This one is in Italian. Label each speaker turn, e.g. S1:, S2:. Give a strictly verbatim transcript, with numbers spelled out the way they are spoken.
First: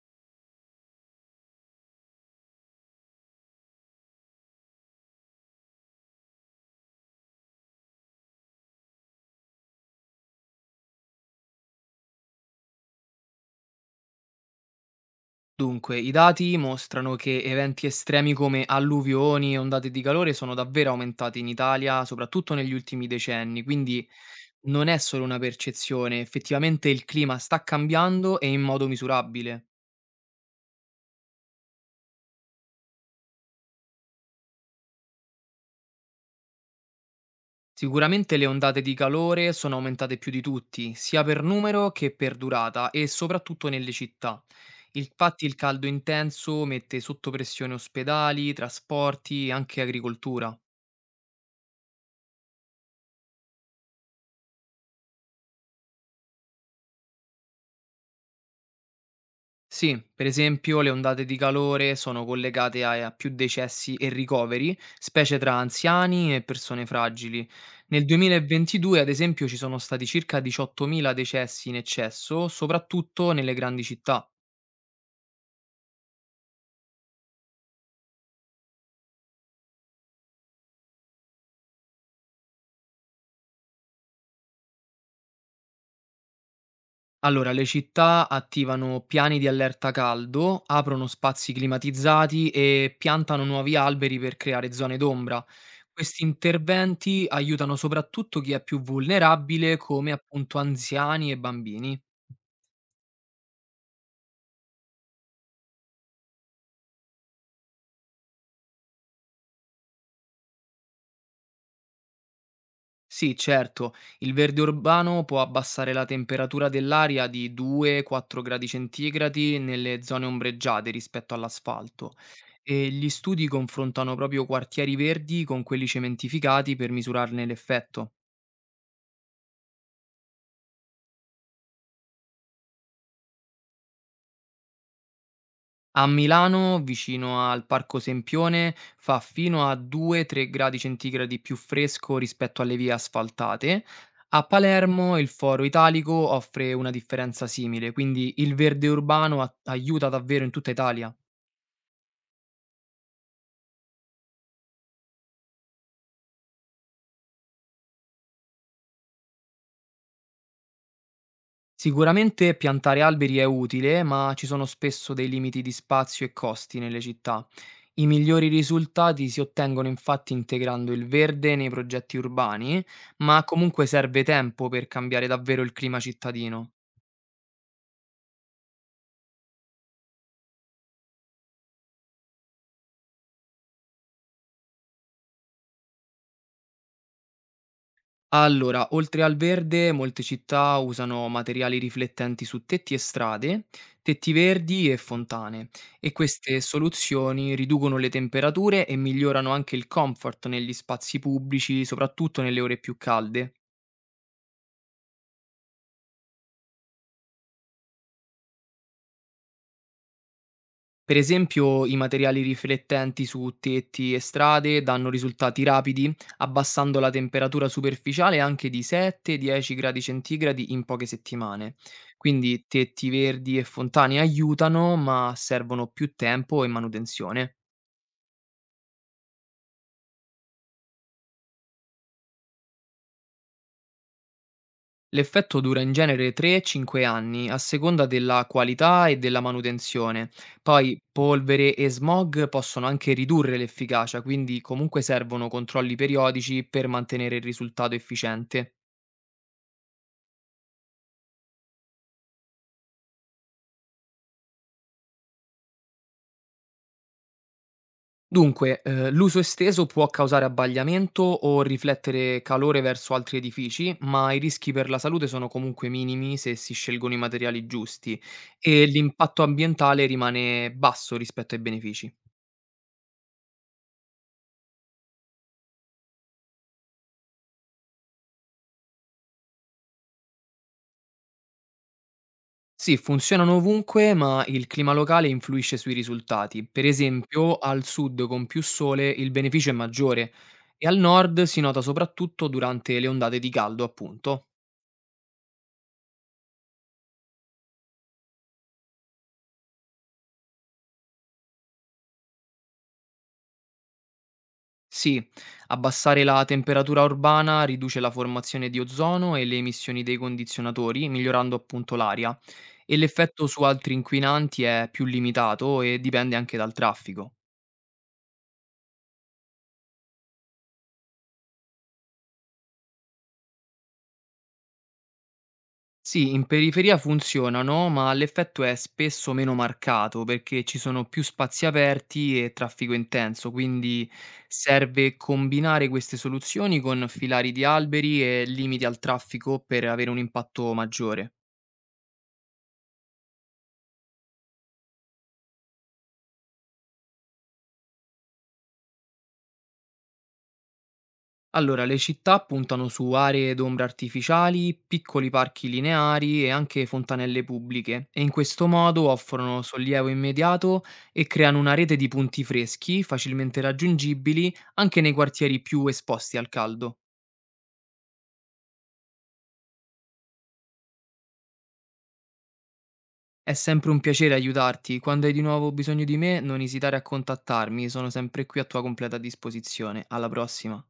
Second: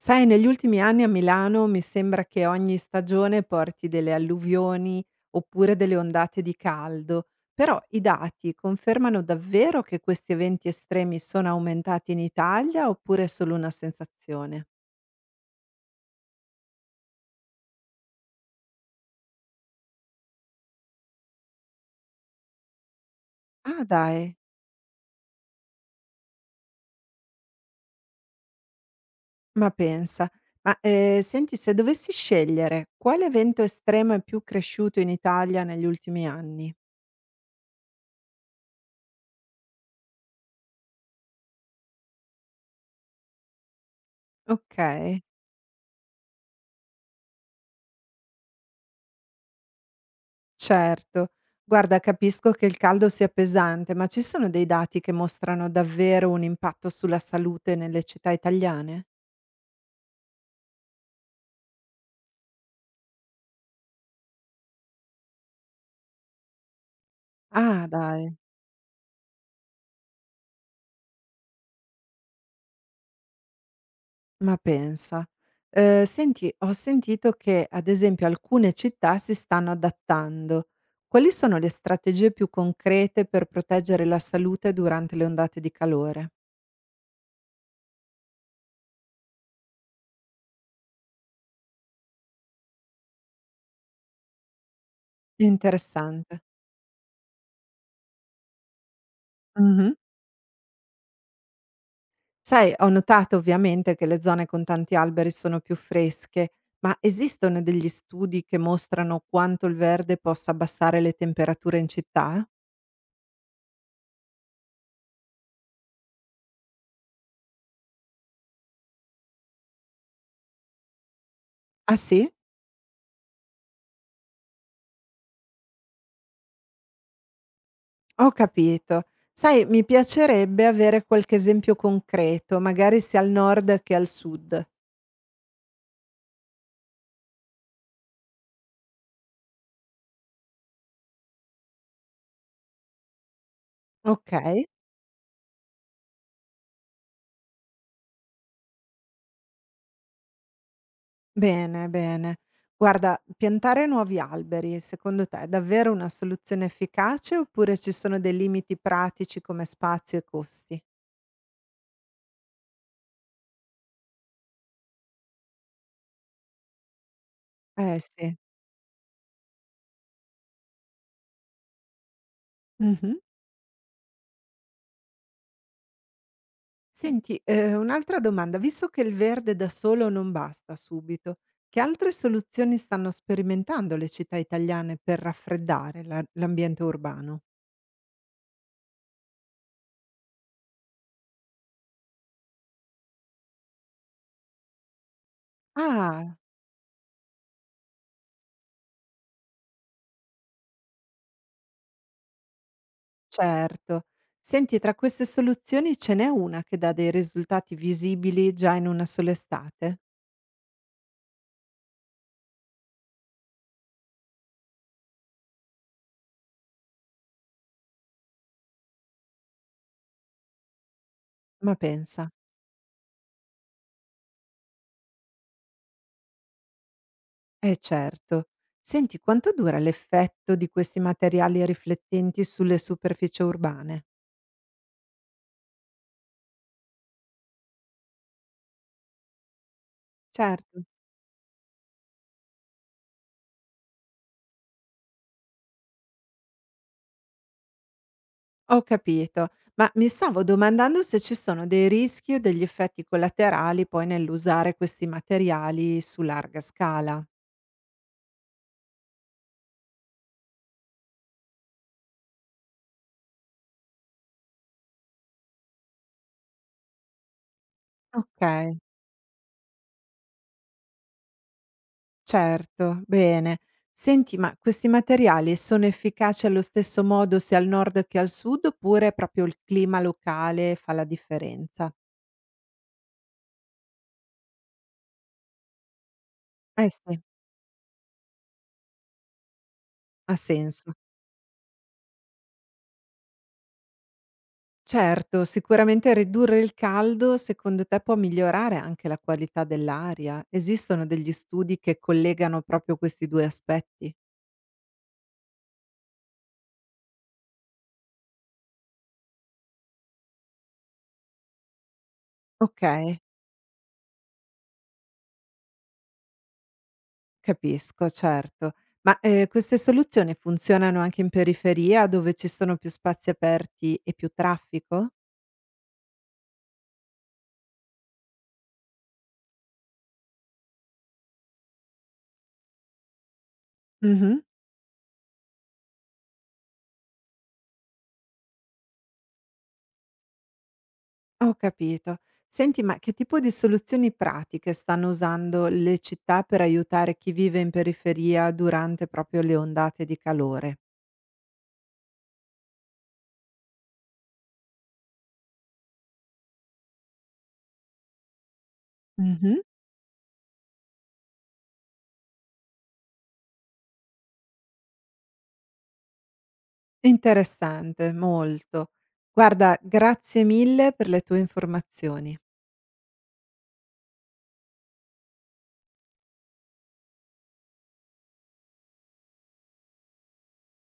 S1: Sai, negli ultimi anni a Milano mi sembra che ogni stagione porti delle alluvioni oppure delle ondate di caldo, però i dati confermano davvero che questi eventi estremi sono aumentati in Italia oppure è solo una sensazione?
S2: Dunque, i dati mostrano che eventi estremi come alluvioni e ondate di calore sono davvero aumentati in Italia, soprattutto negli ultimi decenni,
S1: Ah
S2: quindi
S1: dai,
S2: non è solo una percezione, effettivamente il clima sta cambiando e in modo misurabile.
S1: ma pensa, ma eh, senti, se dovessi scegliere quale evento estremo è più cresciuto in Italia negli ultimi anni?
S2: Sicuramente le ondate di calore sono aumentate più di tutti, sia per numero che per durata e soprattutto nelle città.
S1: Ok.
S2: Infatti il caldo intenso mette sotto pressione ospedali, trasporti e anche agricoltura.
S1: Certo. Guarda, capisco che il caldo sia pesante, ma ci sono dei dati che mostrano davvero un impatto sulla salute nelle città italiane?
S2: Sì, per esempio le ondate di calore sono collegate a a più decessi e ricoveri, specie tra anziani e persone fragili.
S1: Ah,
S2: Nel
S1: dai,
S2: duemilaventidue, ad esempio, ci sono stati circa diciottomila decessi in eccesso, soprattutto nelle grandi città.
S1: ma pensa. Ehm, senti, ho sentito che, ad esempio, alcune città si stanno adattando. Quali sono le strategie più concrete per proteggere la salute durante le ondate di calore?
S2: Allora, le città attivano piani di allerta caldo, aprono spazi climatizzati e piantano nuovi alberi per creare zone d'ombra. Questi
S1: Interessante.
S2: interventi aiutano soprattutto chi è più vulnerabile,
S1: Mh-mh.
S2: come appunto anziani e bambini.
S1: Sai, ho notato ovviamente che le zone con tanti alberi sono più fresche, ma esistono degli studi che mostrano quanto il verde possa abbassare le temperature in città?
S2: Sì, certo, il verde urbano può abbassare la temperatura dell'aria di da due a quattro gradi centigradi nelle zone ombreggiate rispetto
S1: Ah
S2: all'asfalto
S1: sì?
S2: e gli studi confrontano proprio quartieri verdi con quelli cementificati per misurarne l'effetto.
S1: Ho capito. Sai, mi piacerebbe avere qualche esempio concreto, magari sia al nord che al sud.
S2: A Milano, vicino al Parco Sempione, fa fino a da due a tre gradi centigradi più fresco rispetto alle vie asfaltate.
S1: Ok,
S2: A Palermo il Foro Italico offre una differenza simile, quindi il verde urbano a- aiuta davvero in tutta Italia.
S1: bene, bene. Guarda, piantare nuovi alberi, secondo te è davvero una soluzione efficace oppure ci sono dei limiti pratici come spazio e costi?
S2: Sicuramente piantare alberi è utile, ma ci sono spesso dei limiti di spazio e costi nelle città.
S1: Eh
S2: I
S1: sì.
S2: migliori risultati si ottengono infatti integrando il verde nei progetti urbani,
S1: Mhm.
S2: ma comunque serve tempo per cambiare davvero il clima cittadino.
S1: Senti, ehm, un'altra domanda: visto che il verde da solo non basta subito, che altre soluzioni stanno sperimentando le città italiane per raffreddare la l'ambiente urbano?
S2: Allora, oltre al verde, molte città usano materiali riflettenti su tetti e strade, tetti verdi e fontane, e
S1: Ah,
S2: queste soluzioni riducono le temperature e migliorano anche il comfort negli spazi pubblici, soprattutto nelle ore più calde.
S1: certo. Senti, tra queste soluzioni ce n'è una che dà dei risultati visibili già in una sola estate?
S2: Per esempio, i materiali riflettenti su tetti e strade danno risultati rapidi, abbassando la temperatura superficiale anche di da sette a dieci gradi centigradi in poche settimane.
S1: Ma pensa.
S2: Quindi tetti verdi e fontane aiutano, ma servono più tempo e manutenzione.
S1: Eh certo. Senti, quanto dura l'effetto di questi materiali riflettenti sulle superfici urbane?
S2: L'effetto dura in genere tre a cinque anni, a seconda della qualità e della manutenzione.
S1: Certo.
S2: Poi polvere e smog possono anche ridurre l'efficacia, quindi comunque servono controlli periodici per mantenere il risultato efficiente.
S1: Ho capito, ma mi stavo domandando se ci sono dei rischi o degli effetti collaterali poi nell'usare questi materiali su larga scala.
S2: Dunque, eh, l'uso esteso può causare abbagliamento o riflettere calore verso altri edifici, ma i rischi per la salute sono comunque minimi se si scelgono i materiali giusti
S1: Okay,
S2: e l'impatto ambientale rimane basso rispetto ai benefici.
S1: certo, bene. Senti, ma questi materiali sono efficaci allo stesso modo sia al nord che al sud, oppure proprio il clima locale fa la differenza?
S2: Sì, funzionano ovunque, ma il clima locale influisce sui risultati. Per
S1: Eh sì,
S2: esempio, al sud con più sole il beneficio è maggiore
S1: ha
S2: e
S1: senso.
S2: al nord si nota soprattutto durante le ondate di caldo, appunto.
S1: Certo, sicuramente ridurre il caldo secondo te può migliorare anche la qualità dell'aria? Esistono degli studi che collegano proprio questi due aspetti?
S2: Sì, abbassare la temperatura urbana riduce la formazione di ozono e le emissioni dei condizionatori, migliorando appunto l'aria, e
S1: Okay,
S2: l'effetto su altri inquinanti è più limitato e dipende anche dal traffico.
S1: capisco, certo. Ma, ehm, queste soluzioni funzionano anche in periferia dove ci sono più spazi aperti e più traffico?
S2: Sì, in periferia funzionano, ma l'effetto è spesso meno marcato perché ci sono più spazi aperti e traffico intenso, quindi
S1: Mh-mh,
S2: serve combinare queste soluzioni con filari di alberi e limiti al traffico per avere un impatto maggiore.
S1: ho capito. Senti, ma che tipo di soluzioni pratiche stanno usando le città per aiutare chi vive in periferia durante proprio le ondate di calore?
S2: Allora, le città puntano su aree d'ombra artificiali, piccoli parchi lineari e anche fontanelle pubbliche e in questo modo
S1: Mh-mh.
S2: offrono sollievo immediato e creano una rete di punti freschi facilmente raggiungibili anche nei quartieri più esposti al caldo.
S1: Interessante, molto. Guarda, grazie mille per le tue informazioni.
S2: È sempre un piacere aiutarti, quando hai di nuovo bisogno di me non esitare a contattarmi, sono sempre qui a tua completa disposizione. Alla prossima.